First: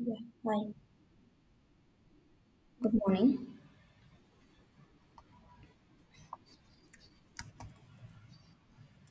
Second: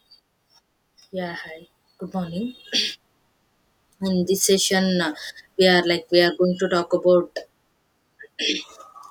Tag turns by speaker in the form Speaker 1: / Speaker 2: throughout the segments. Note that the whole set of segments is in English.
Speaker 1: Yeah. Hi.
Speaker 2: Yeah, hi. Good morning.
Speaker 1: Good morning.
Speaker 2: In this session, we are going to talk about.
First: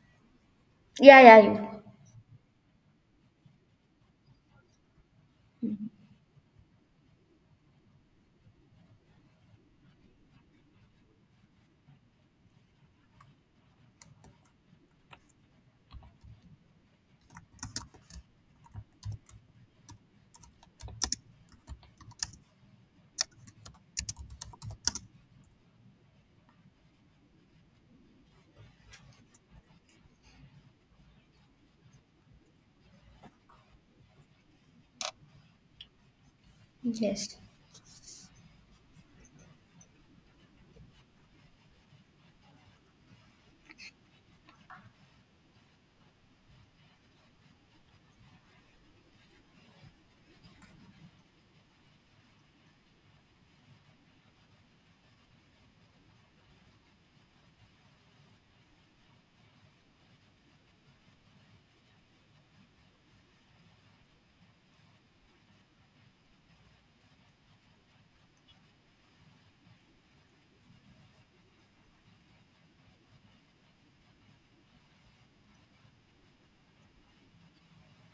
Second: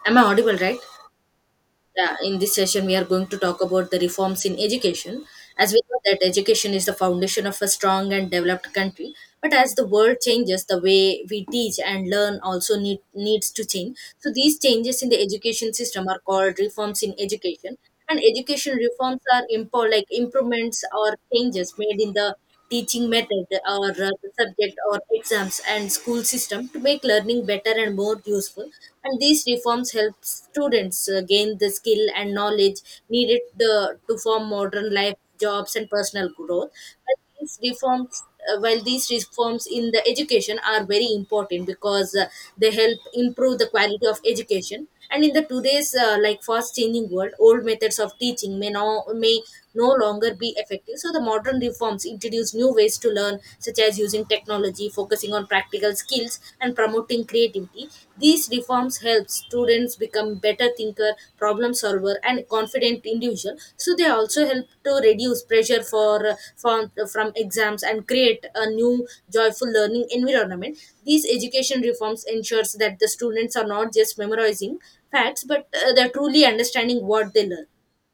Speaker 2: Am I audible, right?
Speaker 1: Yeah, yeah, you.
Speaker 2: Yeah. In this session, we are going to talk about the reforms in education. As we know that education is the foundation of a strong and developed country, but as the world changes, the way we teach and learn also needs to change. So these changes in the education system are called reforms in education. And education reforms are like improvements or changes made in the teaching method or the subject or exams and school system to make learning better and more useful, and these reforms help students gain the skill and knowledge needed to form modern life, jobs and personal growth. But
Speaker 1: Yes.
Speaker 2: these reforms while these reforms in the education are very important, because they help improve the quality of education. And in the today's like fast changing world, old methods of teaching may no longer be effective, so the modern reforms introduce new ways to learn, such as using technology, focusing on practical skills and promoting creativity. These reforms help students become better thinker, problem solver and confident individual, so they also help to reduce pressure from exams and create a new joyful learning environment. These education reforms ensures that the students are not just memorizing facts, but they're truly understanding what they learn.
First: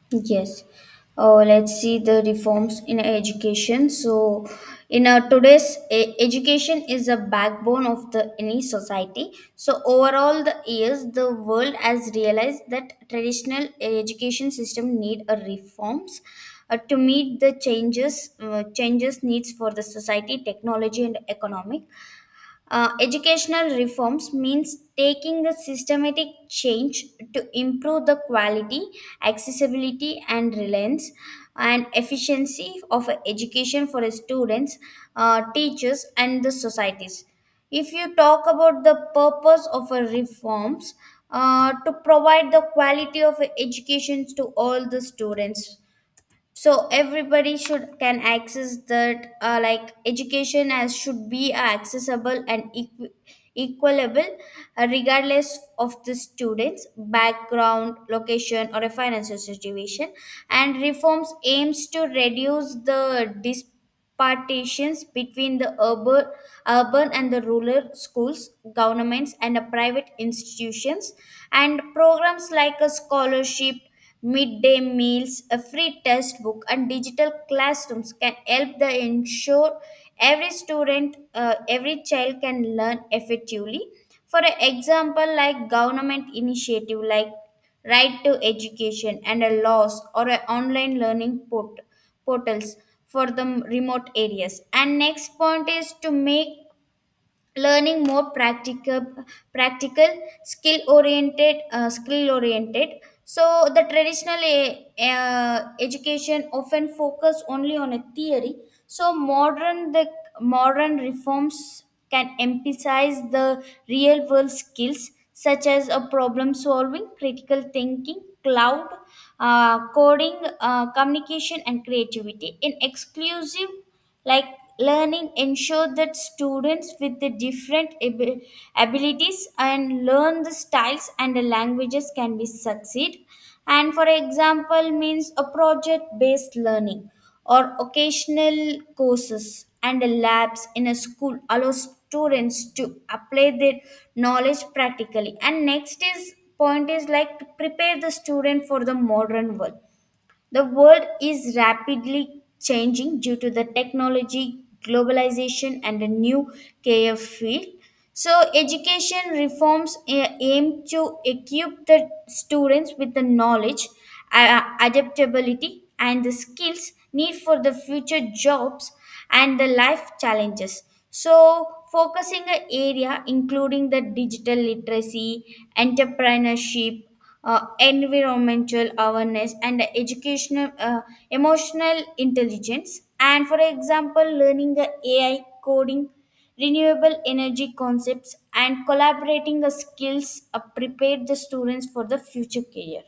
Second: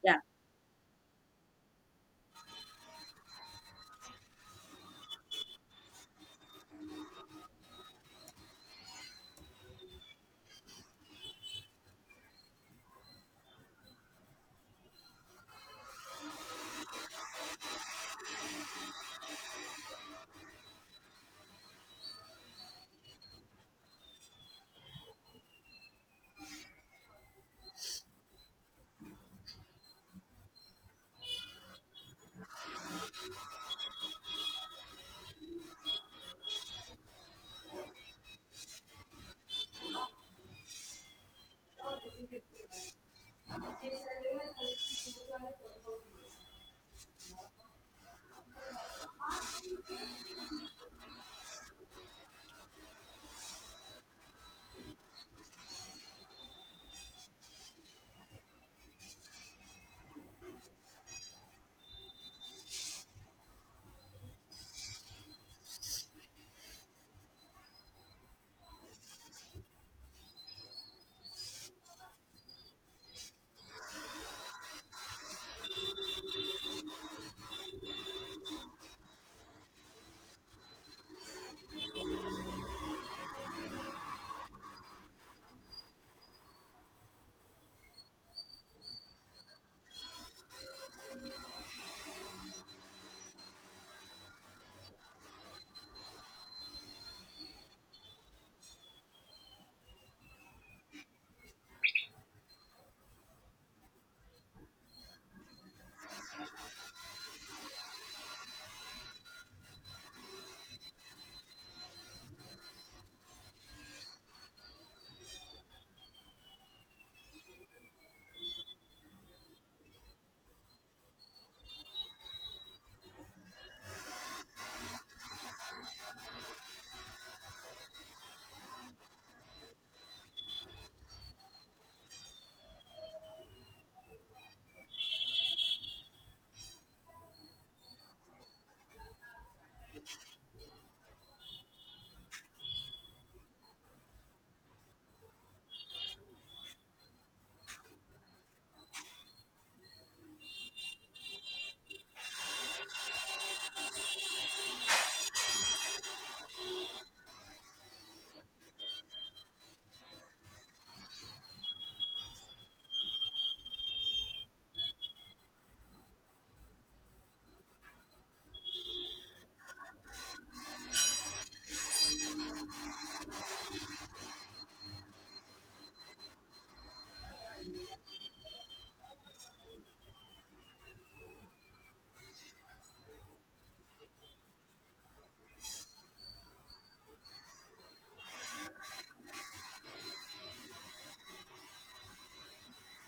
Speaker 2: Yeah,
Speaker 1: Yes. Let's see the reforms in education. So, in our today's education is a backbone of the any society. So, overall, the years the world has realized that traditional education system need a reforms to meet the changes needs for the society, technology, and economic. Educational reforms means taking the systematic change to improve the quality, accessibility, and reliance and efficiency of education for students, teachers, and the societies. If you talk about the purpose of a reforms, to provide the quality of education to all the students so everybody should can access that like education as should be accessible and equalable regardless of the students background location or a financial situation, and reforms aims to reduce the dispartitions between the urban and the rural schools governments and private institutions, and programs like a scholarship, midday meals, a free textbook, and digital classrooms can help the ensure every student, every child can learn effectively. For example, like government initiative like Right to Education and a laws or a online learning portals for the remote areas. And next point is to make learning more practical skill oriented skill oriented, so the traditional education often focus only on a theory, so modern reforms can emphasize the real world skills such as a problem solving, critical thinking, cloud, coding, communication and creativity in exclusive like learning ensure that students with the different abilities and learn the styles and the languages can be succeed. And for example means a project based learning or occasional courses and labs in a school allow students to apply their knowledge practically. And next is point is like to prepare the student for the modern world. The world is rapidly changing due to the technology, globalization, and a new care field. So, education reforms aim to equip the students with the knowledge, adaptability, and the skills need for the future jobs and the life challenges. So, focusing an area including the digital literacy, entrepreneurship, environmental awareness and educational emotional intelligence, and for example learning the AI, coding, renewable energy concepts, and collaborating the skills prepare the students for the future career.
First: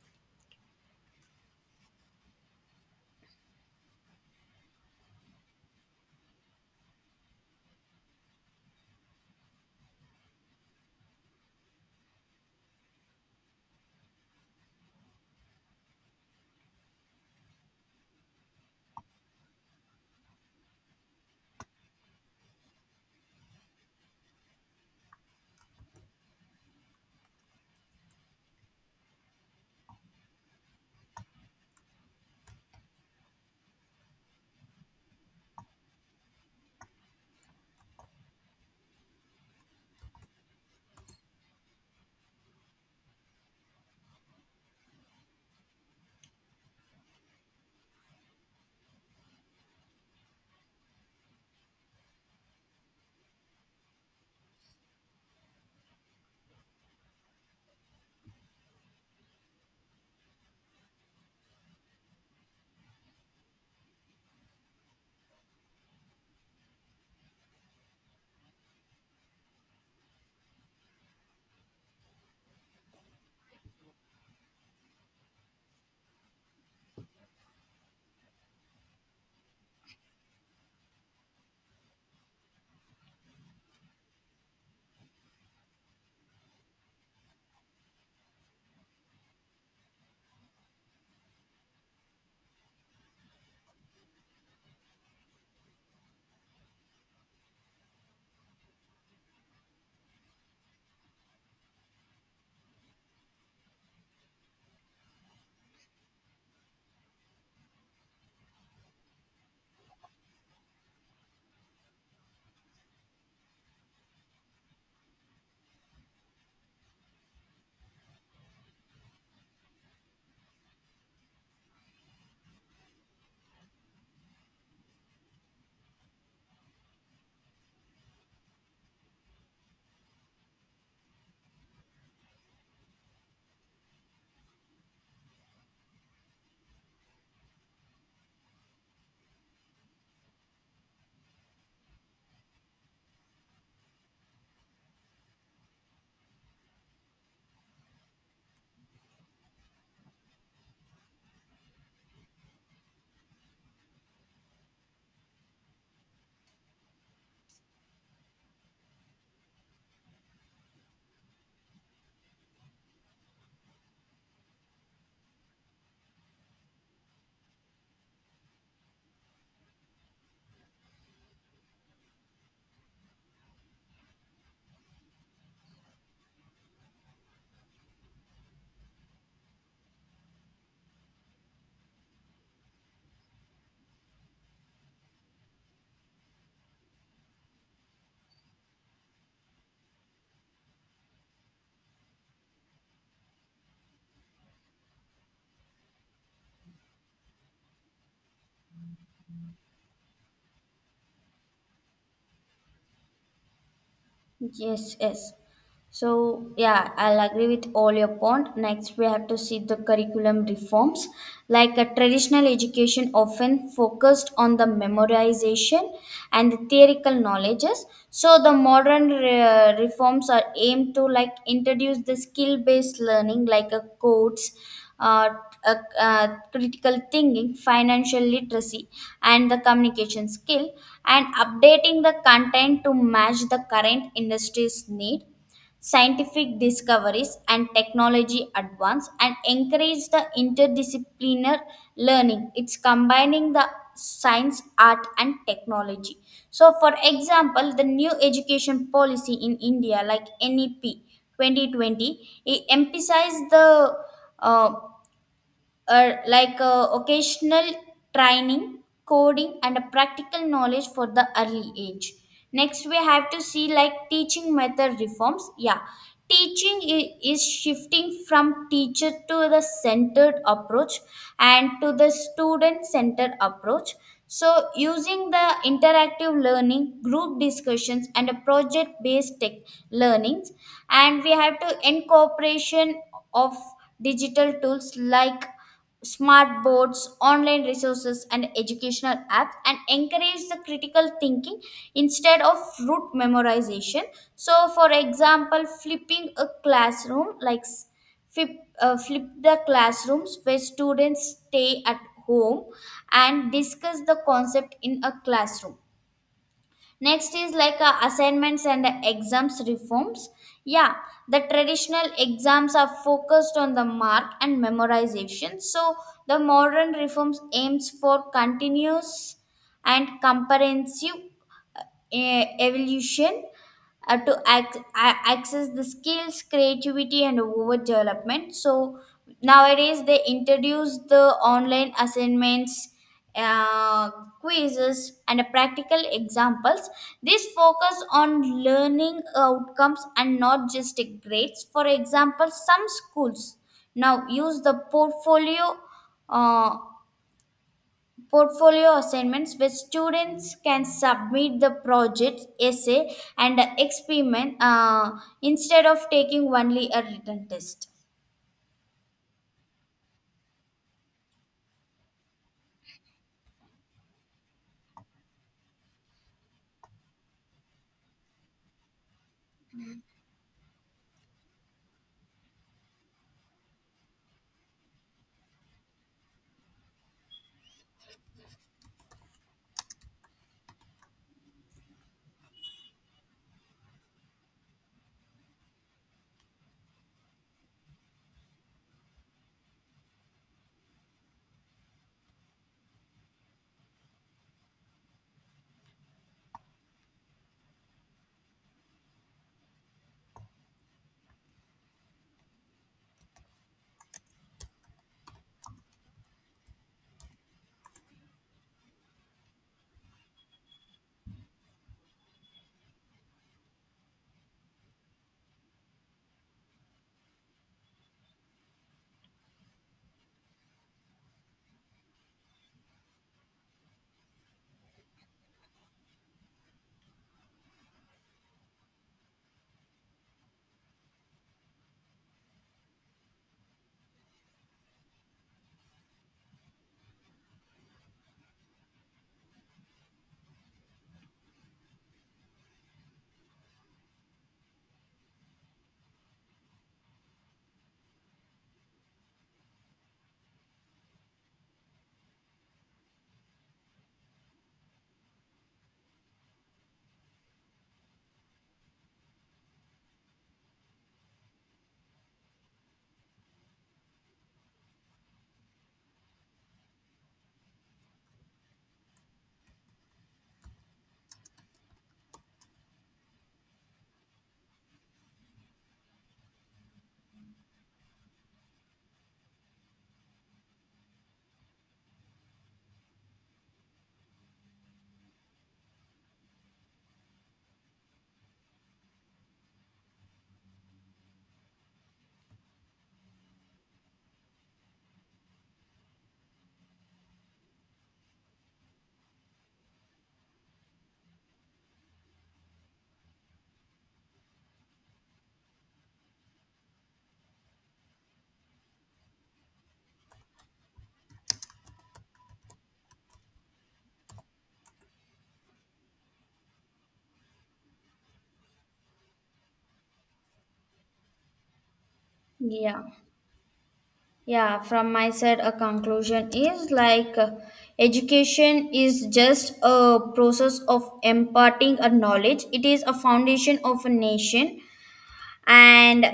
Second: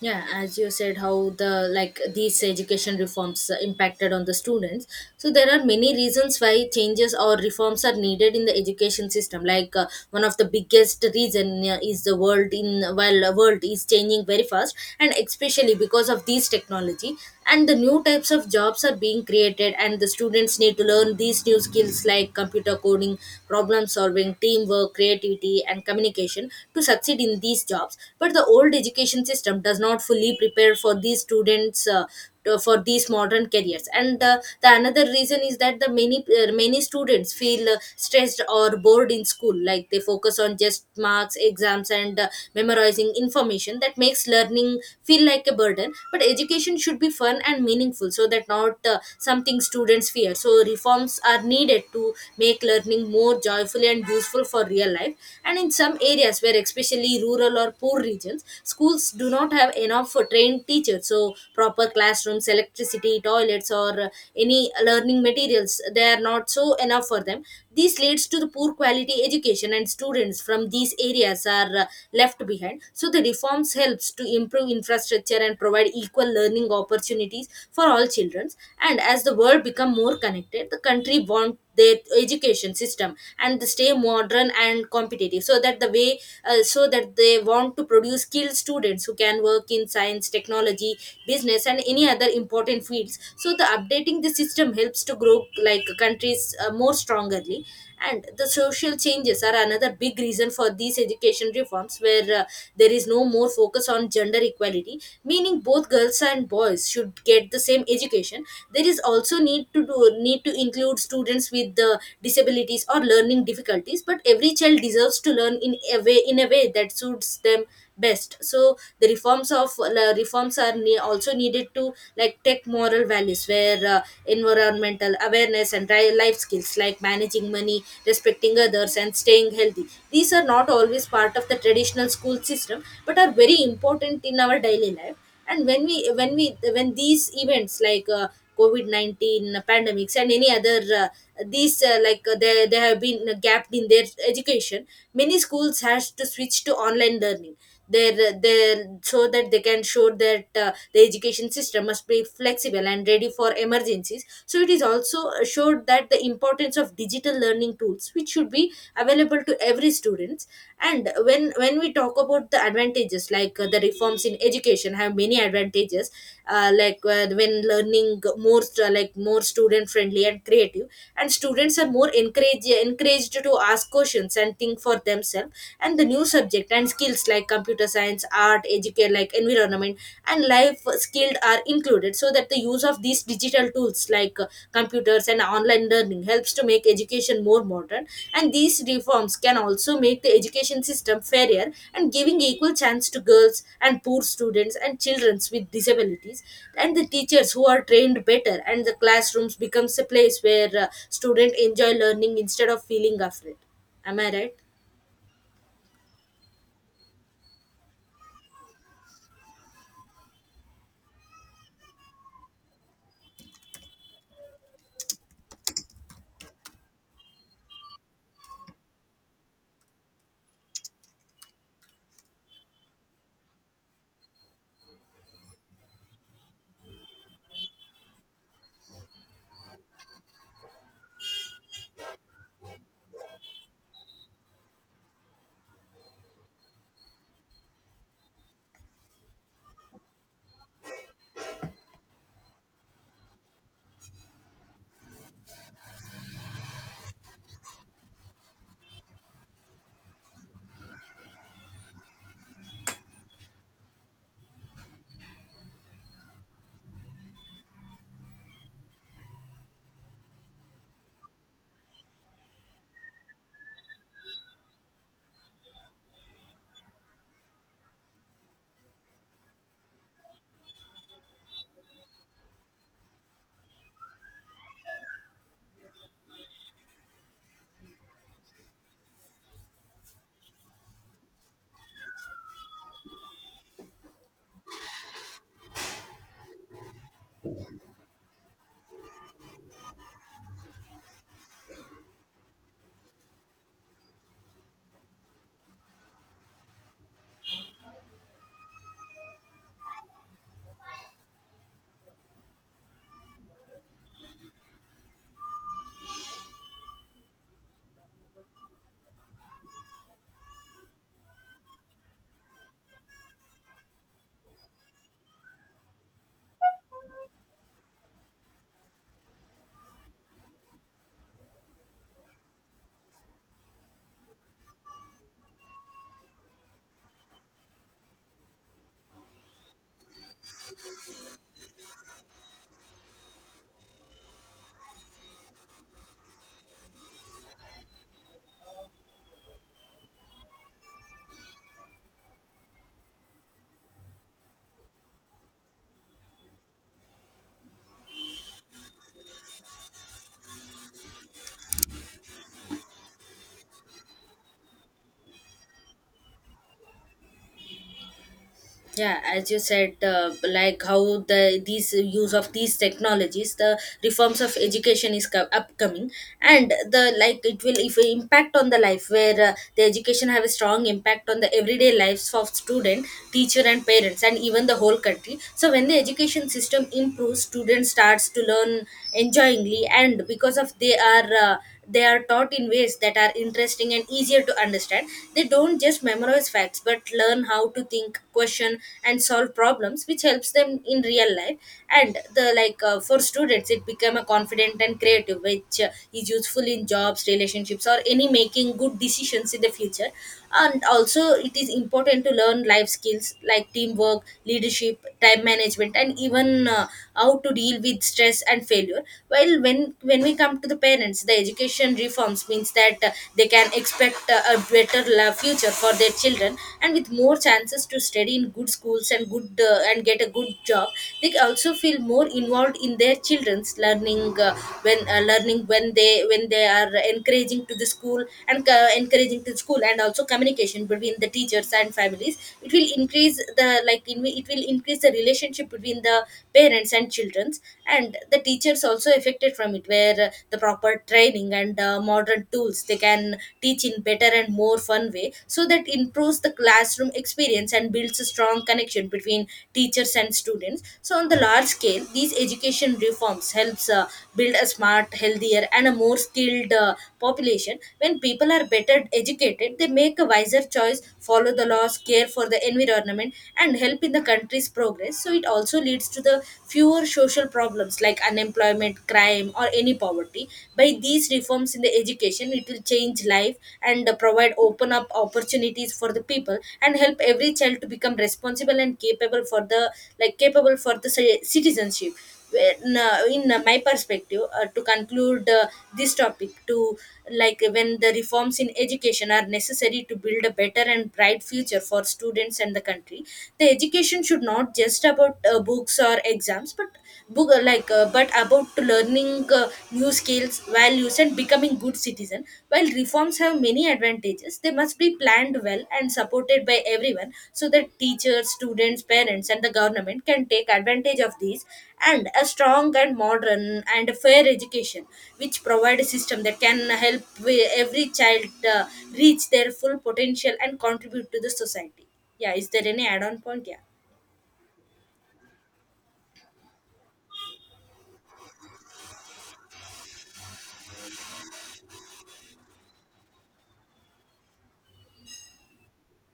Speaker 2: yeah. As you said, how the like these education reforms impacted on the students. So there are many reasons why changes or reforms are needed in the education system. Like, one of the biggest reason is the world in while the world is changing very fast, and especially because of these technology, and the new types of jobs are being created and the students need to learn these new skills like computer coding, problem solving, teamwork, creativity and communication to succeed in these jobs. But the old education system does not fully prepare for these students for these modern careers. And the another reason is that the many many students feel stressed or bored in school, like they focus on just marks, exams and memorizing information that makes learning feel like a burden. But education should be fun and meaningful, so that not something students fear, so reforms are needed to make learning more joyful and useful for real life. And in some areas, where especially rural or poor regions, schools do not have enough trained teachers, so proper classrooms, electricity, toilets or any learning materials, they are not so enough for them. This leads to the poor quality education, and students from these areas are left behind, so the reforms helps to improve infrastructure and provide equal learning opportunities for all children. And as the world become more connected, the country want their education system, and they stay modern and competitive, so that the way so that they want to produce skilled students who can work in science, technology, business, and any other important fields. So the updating the system helps to grow like countries more strongly. And the social changes are another big reason for these education reforms, where there is no more focus on gender equality, meaning both girls and boys should get the same education. There is also need to include students with the disabilities or learning difficulties, but every child deserves to learn in a way that suits them best. So the reforms are also needed to like tech moral values, where environmental awareness and life skills like managing money, respecting others and staying healthy, these are not always part of the traditional school system, but are very important in our daily life. And when these events like, COVID-19 pandemics and any other, these like they have been gapped in their education. Many schools has to switch to online learning, their their so that they can show that the education system must be flexible and ready for emergencies. So it is also showed that the importance of digital learning tools, which should be available to every students. And when we talk about the advantages, like, the reforms in education have many advantages. Like, when learning more, like more student friendly and creative, and students are more encouraged to ask questions and think for themselves. And the new subject and skills like computer science, art, educate like environment and life skilled are included, so that the use of these digital tools like, computers and online learning helps to make education more modern. And these reforms can also make the education system fairer and giving equal chance to girls and poor students and children with disabilities. And the teachers who are trained better and the classrooms becomes a place where students enjoy learning instead of feeling afraid. Am I right?
Speaker 1: Yes, yes. So, yeah, I'll agree with all your point. Next, we have to see the curriculum reforms. Like a traditional education often focused on the memorization and the theoretical knowledges. So, the modern reforms are aimed to like introduce the skill-based learning, like a codes, uh, critical thinking, financial literacy, and the communication skill, and updating the content to match the current industry's need, scientific discoveries and technology advance, and encourage the interdisciplinar learning, it's combining the science, art and technology. So for example, the new education policy in india like NEP 2020, it emphasized the uh, or like occasional training, coding, and a practical knowledge for the early age. Next, we have to see like teaching method reforms. Yeah, teaching is shifting from teacher to the centered approach and to the student centered approach. So, using the interactive learning, group discussions, and a project based tech learnings, and we have to incorporation of digital tools like smart boards, online resources, and educational apps, and encourage the critical thinking instead of rote memorization. So, for example, flipping a classroom, flip, flip the classrooms where students stay at home and discuss the concept in a classroom. Next is like assignments and exams reforms. Yeah, the traditional exams are focused on the mark and memorization. So the modern reforms aims for continuous and comprehensive evolution to access the skills creativity and over development. So nowadays they introduce the online assignments, uh, quizzes and practical examples. This focus on learning outcomes and not just grades. For example, some schools now use the portfolio, uh, portfolio assignments where students can submit the project essay and experiment instead of taking only a written test.
Speaker 2: Yeah, as you said, like how these use of these technologies, the reforms of education is upcoming. And the like it will if impact on the life, where the education have a strong impact on the everyday lives of student, teacher and parents and even the whole country. So when the education system improves, students starts to learn enjoyingly, and because of they are, they are taught in ways that are interesting and easier to understand. They don't just memorize facts, but learn how to think, question and solve problems, which helps them in real life. And the like, for students it become a confident and creative, which is useful in jobs, relationships or any making good decisions in the future. And also it is important to learn life skills like teamwork, leadership, time management and even, how to deal with stress and failure. Well, when we come to the parents, the education reforms means that they can expect a better future for their children, and with more chances to study in good schools and good and get a good job. They also feel more involved in their children's learning, when they when they are encouraging to the school, and encouraging to school. And also communication between the teachers and families, it will increase the like in, it will increase the relationship between the parents and children's. And the teachers also affected from it, where the proper training and modern tools, they can teach in better and more fun way, so that improves the classroom experience and builds a strong connection between teachers and students. So on the large scale, these education reforms helps build a smart, healthier and a more skilled population. When people are better educated, they make a wiser choice, follow the laws, care for the environment and help in the country's progress. So it also leads to the fewer core social problems like unemployment, crime, or any poverty. By these reforms in the education, it will change life and provide, open up opportunities for the people and help every child to become responsible and capable for the citizenship. In my perspective, to conclude, this topic to, like, when the reforms in education are necessary to build a better and bright future for students and the country. The education should not just about, books or exams, but book like but about learning, new skills, values and becoming good citizen. While reforms have many advantages, they must be planned well and supported by everyone, so that teachers, students, parents and the government can take advantage of these. And a strong and modern and fair education, which provide a system that can help every child uh, reach their full potential and contribute to the society. Yeah, is there
Speaker 1: Yeah,
Speaker 2: any add-on point? Yeah,
Speaker 1: yeah, from my side a conclusion is like education is just a process of imparting a knowledge, it is a foundation of a nation and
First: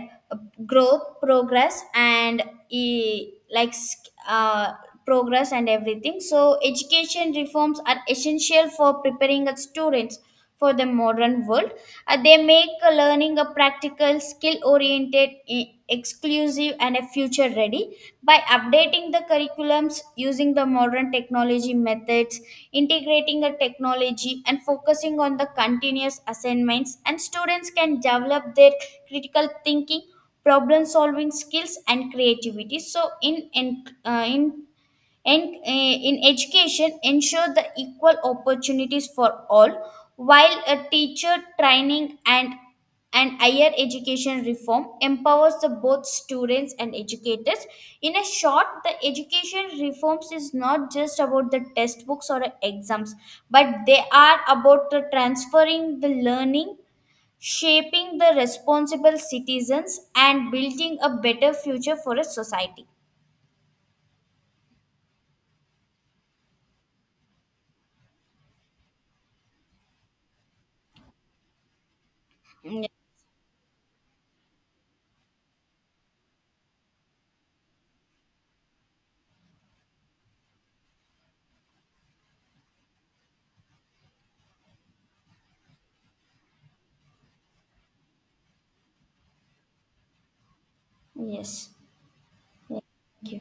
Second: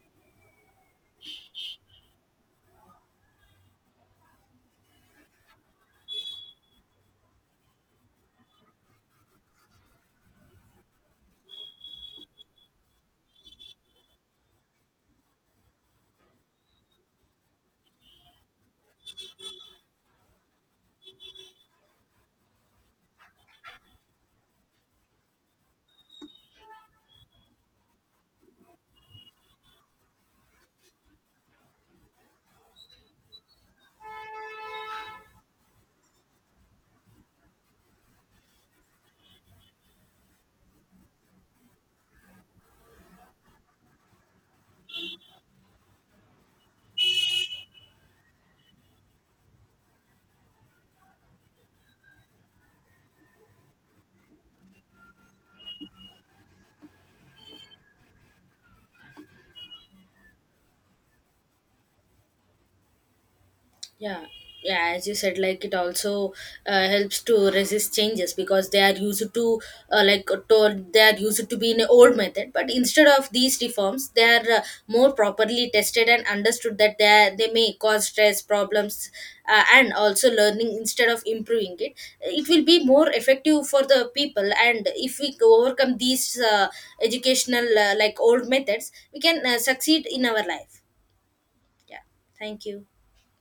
Speaker 1: growth progress and e- like sk- uh, progress and everything. So education reforms are essential for preparing our students for the modern world. They make learning a practical skill oriented, exclusive and a future ready, by updating the curriculums using the modern technology methods, integrating the technology and focusing on the continuous assignments, and students can develop their critical thinking, problem solving skills and creativity. So in education ensure the equal opportunities for all, while a teacher training and higher education reform empowers the both students and educators. In a short, the education reforms is not just about the textbooks or exams, but they are about the transferring the learning, shaping the responsible citizens and building a better future for a society.
Speaker 2: yeah, yeah. As you said, like it also helps to resist changes, because they are used to, like told, they are used to be in an old method. But
Speaker 1: Yeah.
Speaker 2: instead of these reforms, they are more properly tested and understood that they may cause stress problems, and also learning instead of improving it will be more effective for the people. And if we go overcome these, educational, like, old methods, we can succeed in our life.
Speaker 1: Yes.
Speaker 2: Yeah, thank
Speaker 1: Yeah.
Speaker 2: you.
Speaker 1: Thank you.